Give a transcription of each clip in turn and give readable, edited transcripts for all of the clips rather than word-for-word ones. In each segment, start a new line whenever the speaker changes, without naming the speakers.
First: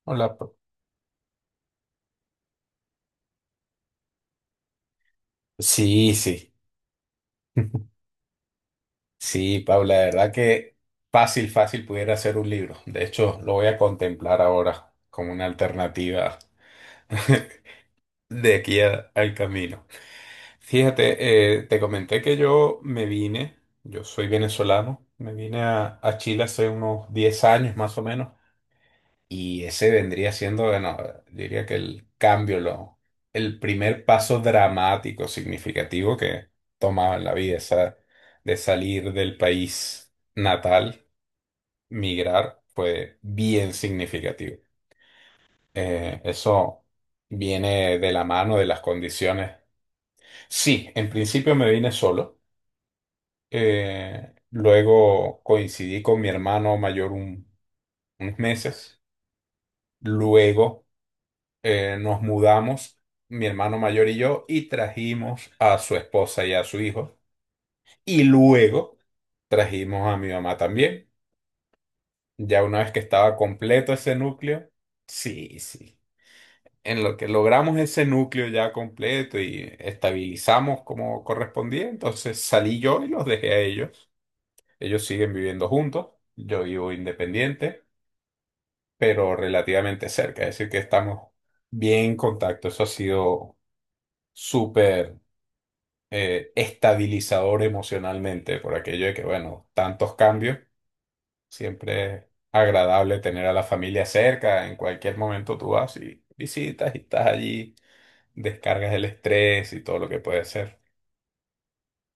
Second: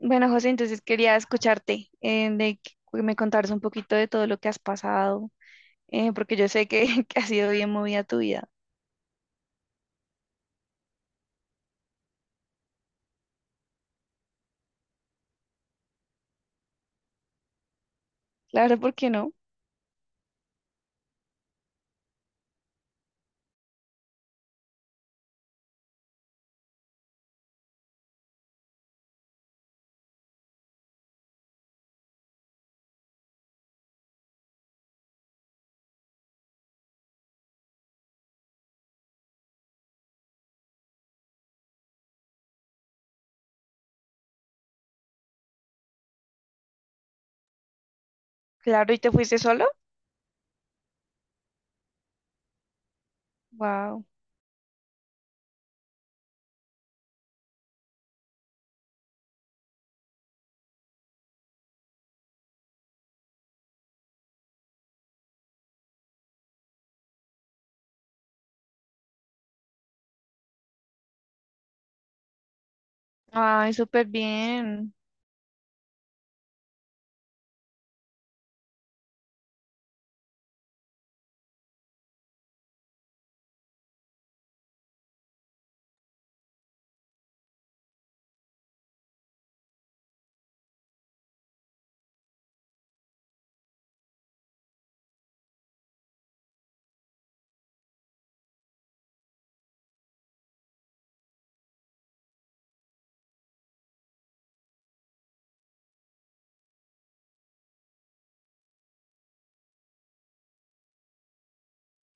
Bueno,
Hola, Pa-
José, entonces quería escucharte, de que me contaras un poquito de todo lo que has pasado,
Sí,
porque yo
sí.
sé que, que ha sido bien movida tu vida.
Sí, Paula, la verdad que fácil, fácil pudiera hacer un libro. De hecho, lo voy a contemplar ahora como una alternativa de
Claro, ¿por qué no?
al camino. Fíjate, te comenté que yo me vine, yo soy venezolano, me vine a Chile hace unos 10 años más o menos. Y ese vendría siendo, bueno, diría que el primer paso dramático, significativo que tomaba en la vida, de salir del país natal, migrar, fue bien significativo. Eso viene de la mano de las
Claro, ¿y te fuiste
condiciones.
solo?
Sí, en principio me vine solo.
Wow.
Luego coincidí con mi hermano mayor unos meses. Luego nos mudamos, mi hermano mayor y yo, y trajimos a su esposa y a su hijo. Y luego trajimos a mi mamá también. Ya una vez que estaba
Ay,
completo
súper
ese núcleo,
bien.
sí, sí. En lo que logramos ese núcleo ya completo y estabilizamos como correspondía, entonces salí yo y los dejé a ellos. Ellos siguen viviendo juntos, yo vivo independiente, pero relativamente cerca, es decir, que estamos bien en contacto. Eso ha sido súper estabilizador emocionalmente, por aquello de que, bueno, tantos cambios, siempre es agradable tener a la familia cerca, en cualquier momento tú vas y visitas y estás allí, descargas el estrés y todo lo que puede ser.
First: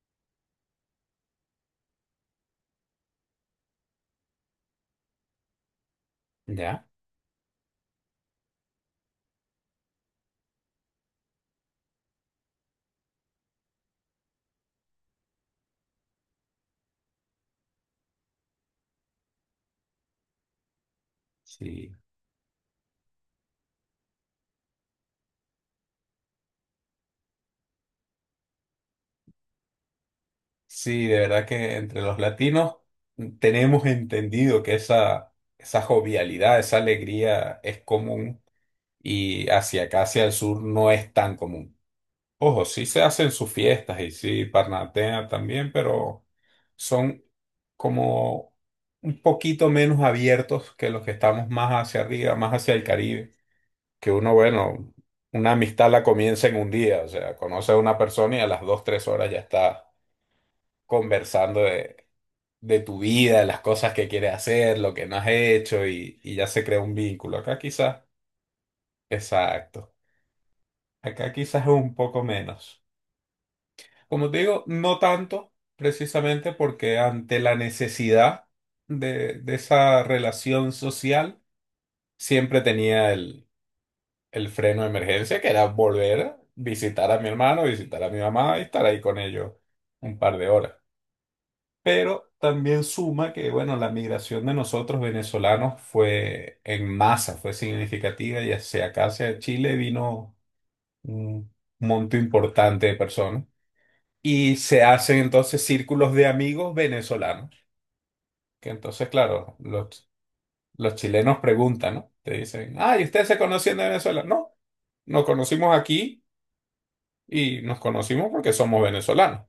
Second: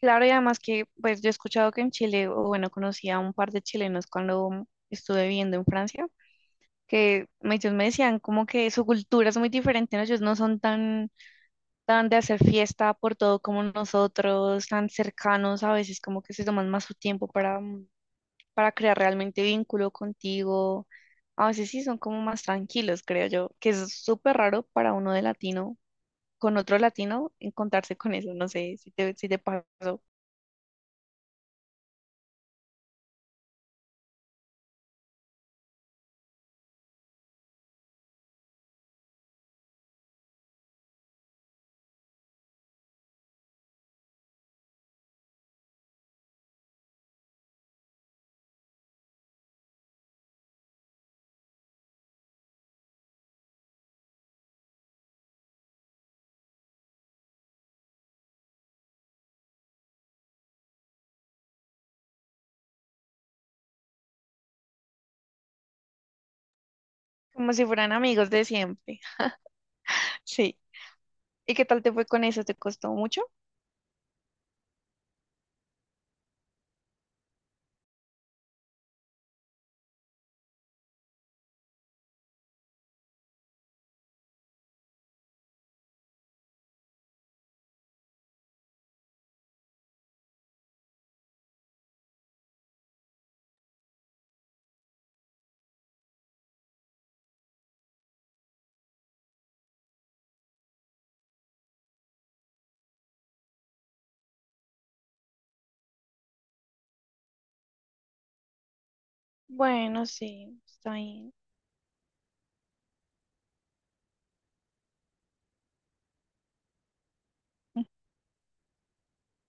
Claro, y además que, pues yo he escuchado que en Chile, o bueno, conocí a un par de chilenos cuando estuve viviendo en Francia,
¿Ya?
que me- ellos me decían como que su cultura es muy diferente, ¿no? Ellos no son tan de hacer fiesta por todo como nosotros, tan cercanos, a veces como que se toman más su tiempo para, para crear realmente vínculo contigo. A veces sí
Sí.
son como más tranquilos, creo yo, que es súper raro para uno de latino, con otro latino, encontrarse con eso, no sé si te pasó,
Sí, de verdad que entre los latinos tenemos entendido que esa jovialidad, esa alegría es común y hacia acá, hacia el sur, no es tan común. Ojo, sí se hacen sus fiestas y sí parnatean también, pero son como un poquito menos abiertos que los que estamos más hacia arriba, más hacia el Caribe. Que uno, bueno, una amistad la comienza en un día, o sea, conoce a una persona y a las 2, 3 horas ya está conversando de tu vida, de las cosas que quieres hacer, lo que no has hecho y ya se crea un vínculo.
como
Acá
si fueran
quizás,
amigos de siempre.
exacto,
Sí.
acá
¿Y
quizás
qué
es
tal te
un
fue
poco
con eso? ¿Te
menos.
costó mucho?
Como te digo, no tanto, precisamente porque ante la necesidad de esa relación social, siempre tenía el freno de emergencia, que era volver a visitar a mi hermano, visitar a mi mamá y estar ahí con ellos un par de horas. Pero también suma que, bueno, la migración de nosotros venezolanos fue en masa, fue significativa y hacia acá, hacia Chile, vino un monto importante de personas. Y se hacen entonces círculos de amigos venezolanos. Que entonces, claro,
Bueno, sí, está
los
bien.
chilenos preguntan, ¿no? Te dicen, ah, ¿y ustedes se conocían de Venezuela? No, nos conocimos aquí y nos conocimos porque somos venezolanos.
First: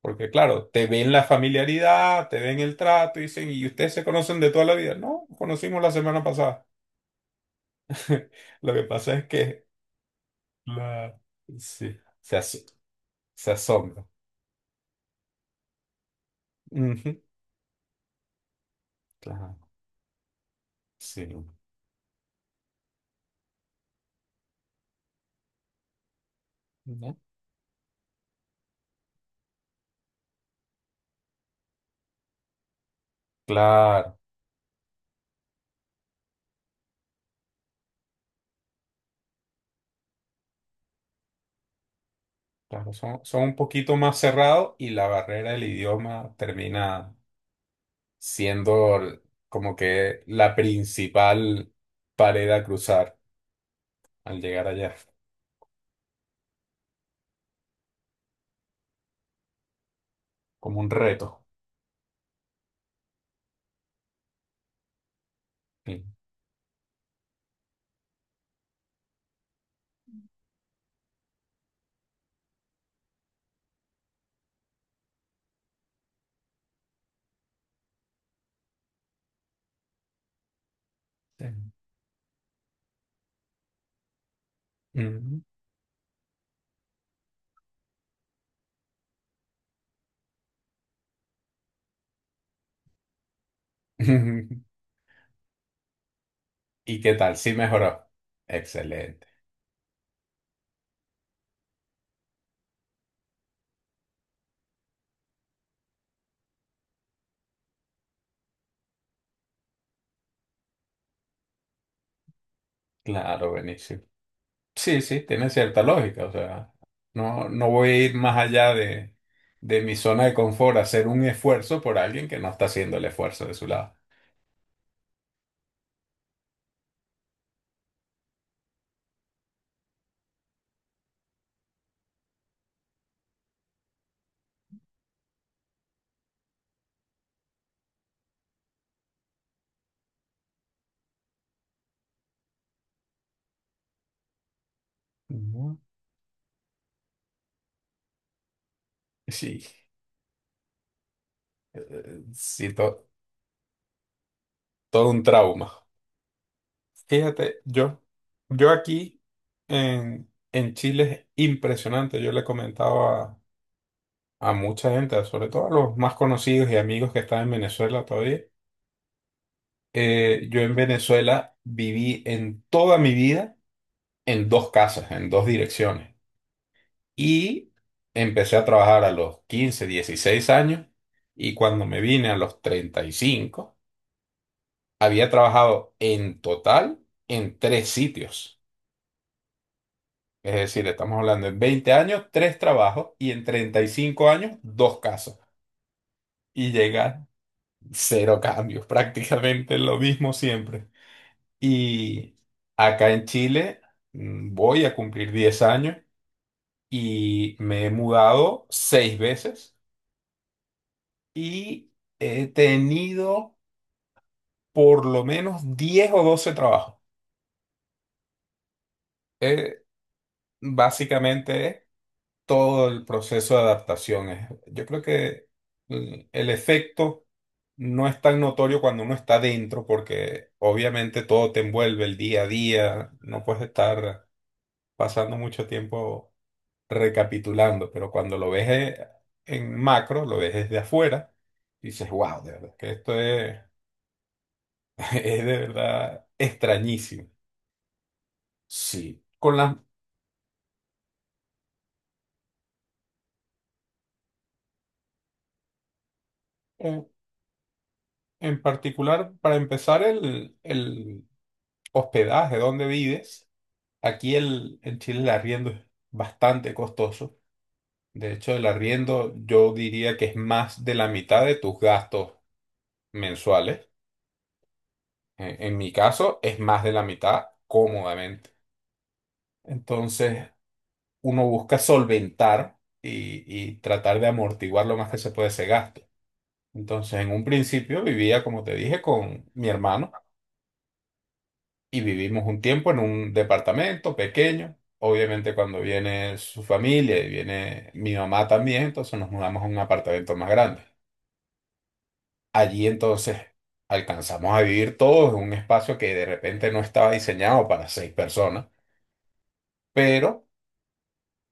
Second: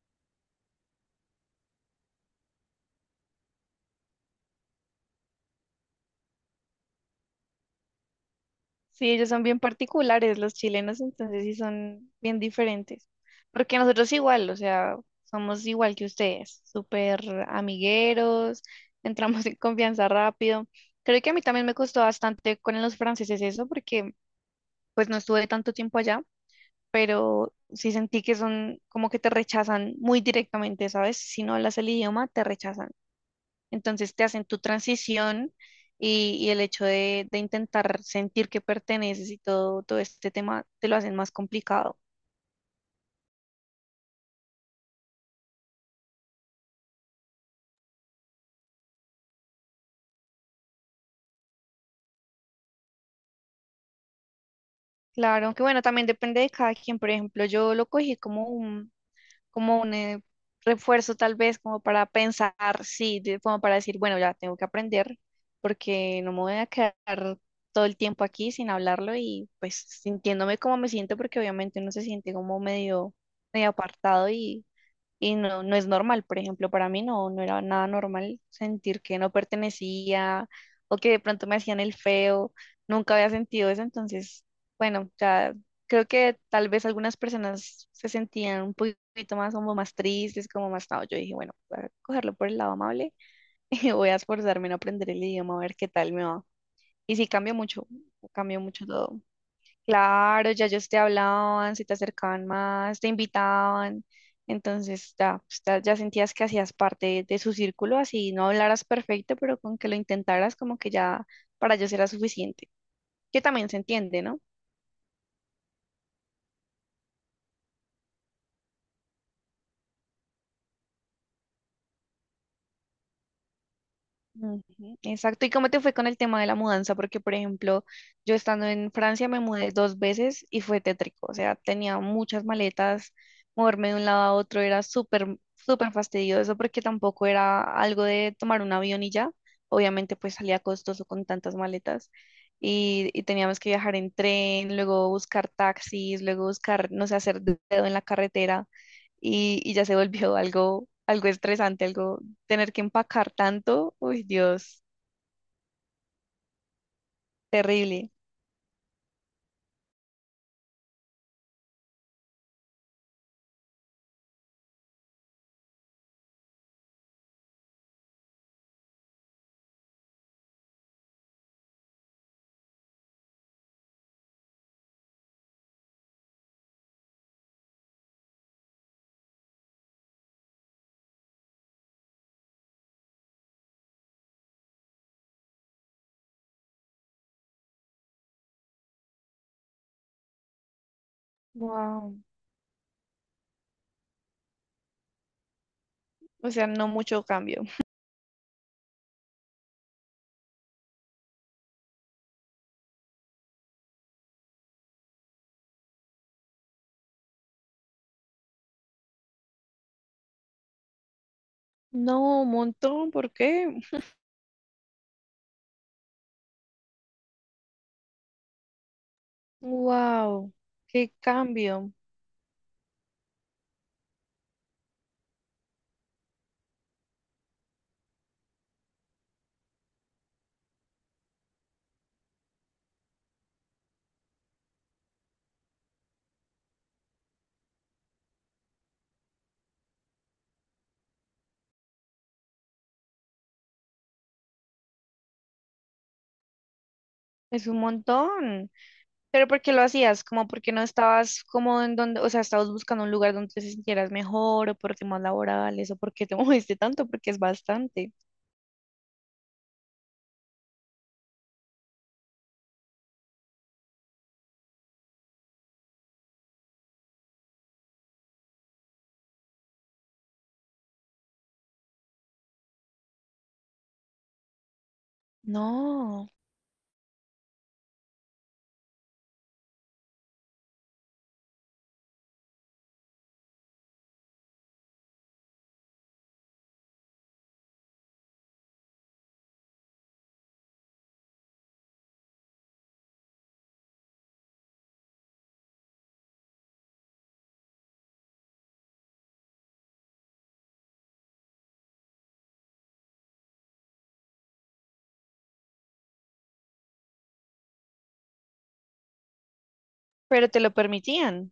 Porque, claro, te ven la familiaridad, te ven el trato y dicen, ¿y ustedes se conocen de toda la vida? No, nos conocimos la semana pasada. Lo que
Sí,
pasa es
ellos son bien
que
particulares, los chilenos,
la...
entonces sí
sí,
son
se,
bien
as-
diferentes.
se
Porque
asombra.
nosotros igual, o sea, somos igual que ustedes,
Ujú.
súper amigueros, entramos en
Claro,
confianza rápido. Creo
sí.
que a mí también me costó bastante con los franceses eso, porque pues no estuve tanto tiempo allá,
¿No?
pero sí sentí que son como que te rechazan muy directamente, ¿sabes? Si no hablas el idioma, te rechazan. Entonces
Claro.
te hacen tu transición y el hecho de intentar sentir que perteneces y todo, todo este tema te lo hacen más complicado.
Claro, son, son un poquito más cerrados y la barrera del idioma termina siendo l- como que la principal pared a cruzar al llegar allá,
Claro, aunque bueno, también depende de cada quien. Por ejemplo, yo lo cogí como un
como un
refuerzo tal
reto.
vez, como para pensar, sí, como para decir, bueno, ya tengo que aprender
Sí.
porque no me voy a quedar todo el tiempo aquí sin hablarlo y pues sintiéndome como me siento porque obviamente uno se siente como medio, medio apartado y no, no es normal, por ejemplo, para mí no, no era nada normal sentir que no pertenecía o que de
Sí.
pronto me hacían el feo, nunca había sentido eso, entonces, bueno,
Ujú.
ya creo que tal vez algunas personas se sentían un poquito más como más tristes, como más, no, yo dije, bueno, voy a cogerlo por el lado amable y voy a esforzarme en aprender el idioma, a ver qué tal me va.
¿Y qué
Y sí,
tal? Sí, mejoró.
cambió mucho todo.
Excelente.
Claro, ya ellos te hablaban, se te acercaban más, te invitaban. Entonces, ya, pues, ya sentías que hacías parte de su círculo, así no hablaras perfecto, pero con que lo intentaras, como que ya para ellos era suficiente. Que
Claro,
también se
buenísimo.
entiende, ¿no?
Sí, sí, tiene cierta lógica. O sea, no, no voy a ir más allá de mi zona de confort, a hacer un esfuerzo por alguien que no está haciendo el esfuerzo de su lado.
Ujú, exacto. ¿Y cómo te fue con el tema de la mudanza? Porque, por ejemplo, yo estando en Francia me mudé dos veces y fue tétrico. O sea, tenía muchas maletas, moverme de un lado a otro era súper, súper fastidioso porque tampoco era algo de tomar un avión y ya. Obviamente, pues salía costoso con tantas maletas y teníamos que viajar en tren, luego buscar
Ujú.
taxis, luego buscar, no sé, hacer dedo en la carretera
Sí.
y ya se volvió algo estresante,
Eh, Sí,
tener que
to-
empacar tanto, uy, Dios,
todo un trauma. Fíjate,
terrible.
yo aquí en Chile es impresionante. Yo le comentaba a mucha gente, sobre todo a los más conocidos y amigos que están en Venezuela todavía. Yo en Venezuela viví en toda mi vida en dos casas, en dos direcciones. Y empecé a trabajar a los 15 16 años y cuando me vine a los 35 había trabajado en total en tres sitios. Es decir, estamos hablando en 20
Wow.
años, tres trabajos y en 35 años, dos casos.
O sea,
Y
no mucho
llegan
cambio.
cero cambios, prácticamente lo mismo siempre. Y acá en Chile, voy a cumplir 10 años y me he mudado seis veces y
No,
he
un montón, ¿por
tenido
qué?
por lo menos 10 o 12 trabajos. Eh,
Wow, qué
básicamente
cambio.
todo el proceso de adaptación. Yo creo que el efecto no es tan notorio cuando uno está dentro, porque obviamente todo te envuelve el día a día, no puedes estar pasando mucho tiempo recapitulando, pero cuando lo ves en macro, lo ves desde afuera, dices, wow, de verdad, que esto es, es de verdad extrañísimo.
Es un montón.
Sí.
Pero ¿por qué lo hacías? Como porque no estabas como en donde, o sea, estabas buscando un lugar donde te sintieras mejor o por temas laborales o porque te moviste tanto,
En
porque es bastante.
en particular, para empezar, el hospedaje, donde vives. En Chile el arriendo es bastante costoso. De hecho, el arriendo yo diría que es más de la mitad de tus gastos mensuales. En mi
No,
caso, es más de la mitad cómodamente. Entonces, uno busca solventar y tratar de amortiguar lo más que se puede ese gasto. Entonces, en un principio vivía, como te dije, con mi hermano. Y vivimos un tiempo en un departamento pequeño. Obviamente cuando viene su familia y viene mi mamá también, entonces nos mudamos a un apartamento más grande. Allí entonces alcanzamos a vivir todos en un espacio que de repente no estaba diseñado para seis personas, pero
pero te lo permitían.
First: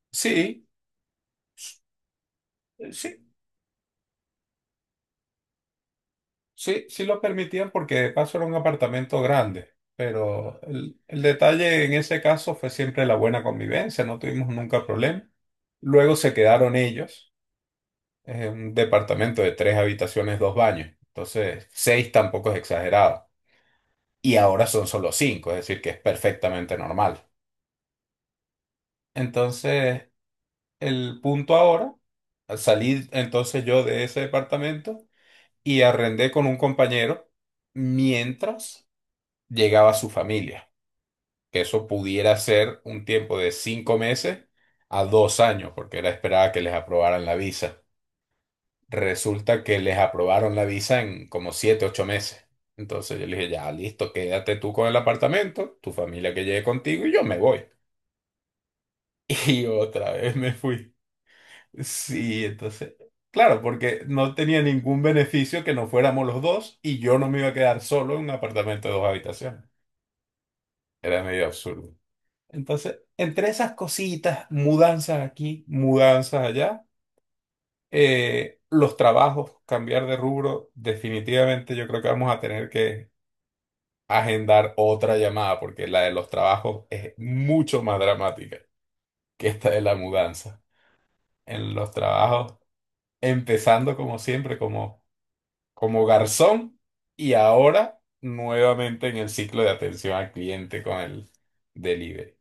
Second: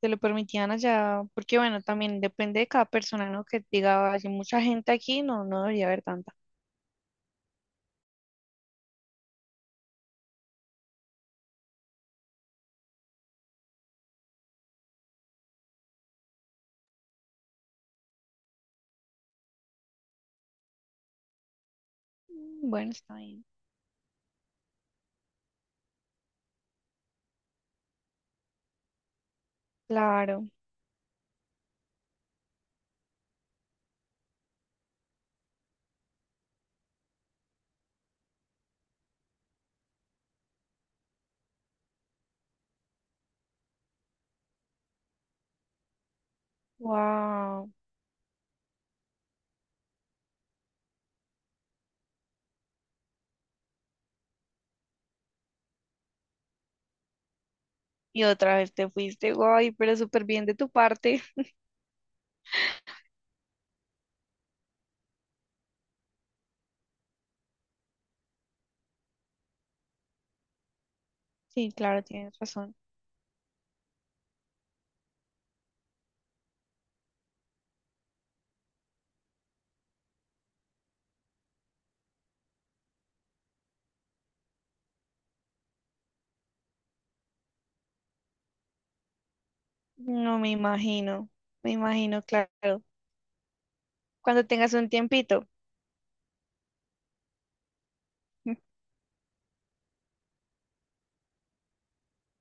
Te lo
sí,
permitían allá, porque bueno, también depende de cada
sí,
persona, ¿no? Que diga, hay mucha gente aquí, no, no debería haber tanta.
sí lo permitían porque de paso era un apartamento grande. Pero el detalle en ese caso fue siempre la buena convivencia, no tuvimos nunca problema. Luego se quedaron ellos. Es un departamento de tres habitaciones, dos baños. Entonces, seis tampoco es
Bueno, está
exagerado.
bien.
Y ahora son solo cinco, es decir, que es perfectamente normal. Entonces,
Claro.
el punto ahora, salí entonces yo de ese departamento y arrendé con un compañero mientras llegaba su familia, que eso pudiera ser un tiempo de 5 meses a 2 años, porque era esperada que les aprobaran la
Wow.
visa. Resulta que les aprobaron la visa en como 7, 8 meses. Entonces yo le dije, ya, listo, quédate tú con el apartamento, tu familia que llegue contigo y yo me voy.
Y otra vez te fuiste,
Y
guay, pero
otra
súper
vez
bien
me
de tu
fui.
parte.
Sí, entonces, claro, porque no tenía ningún beneficio que no fuéramos los dos y yo no me iba a quedar solo en un apartamento de dos habitaciones. Era medio
Sí,
absurdo.
claro, tienes razón.
Entonces, entre esas cositas, mudanzas aquí, mudanzas allá. Los trabajos, cambiar de rubro, definitivamente yo creo que vamos a tener que agendar otra llamada porque la de los trabajos es mucho más dramática que esta de la
No me
mudanza.
imagino. Me
En los
imagino, claro.
trabajos, empezando como
Cuando
siempre,
tengas un tiempito.
como garzón y ahora nuevamente en el ciclo de atención al cliente con el delivery.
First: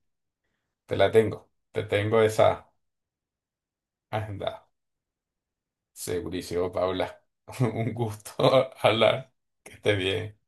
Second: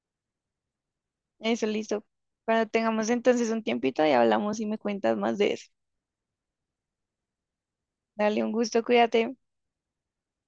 Eso,
Te
listo.
tengo
Cuando
esa
tengamos entonces un tiempito y hablamos
agenda.
y me cuentas más de eso.
Segurísimo, Paula. Un
Dale un
gusto
gusto,
hablar.
cuídate.
Que esté bien.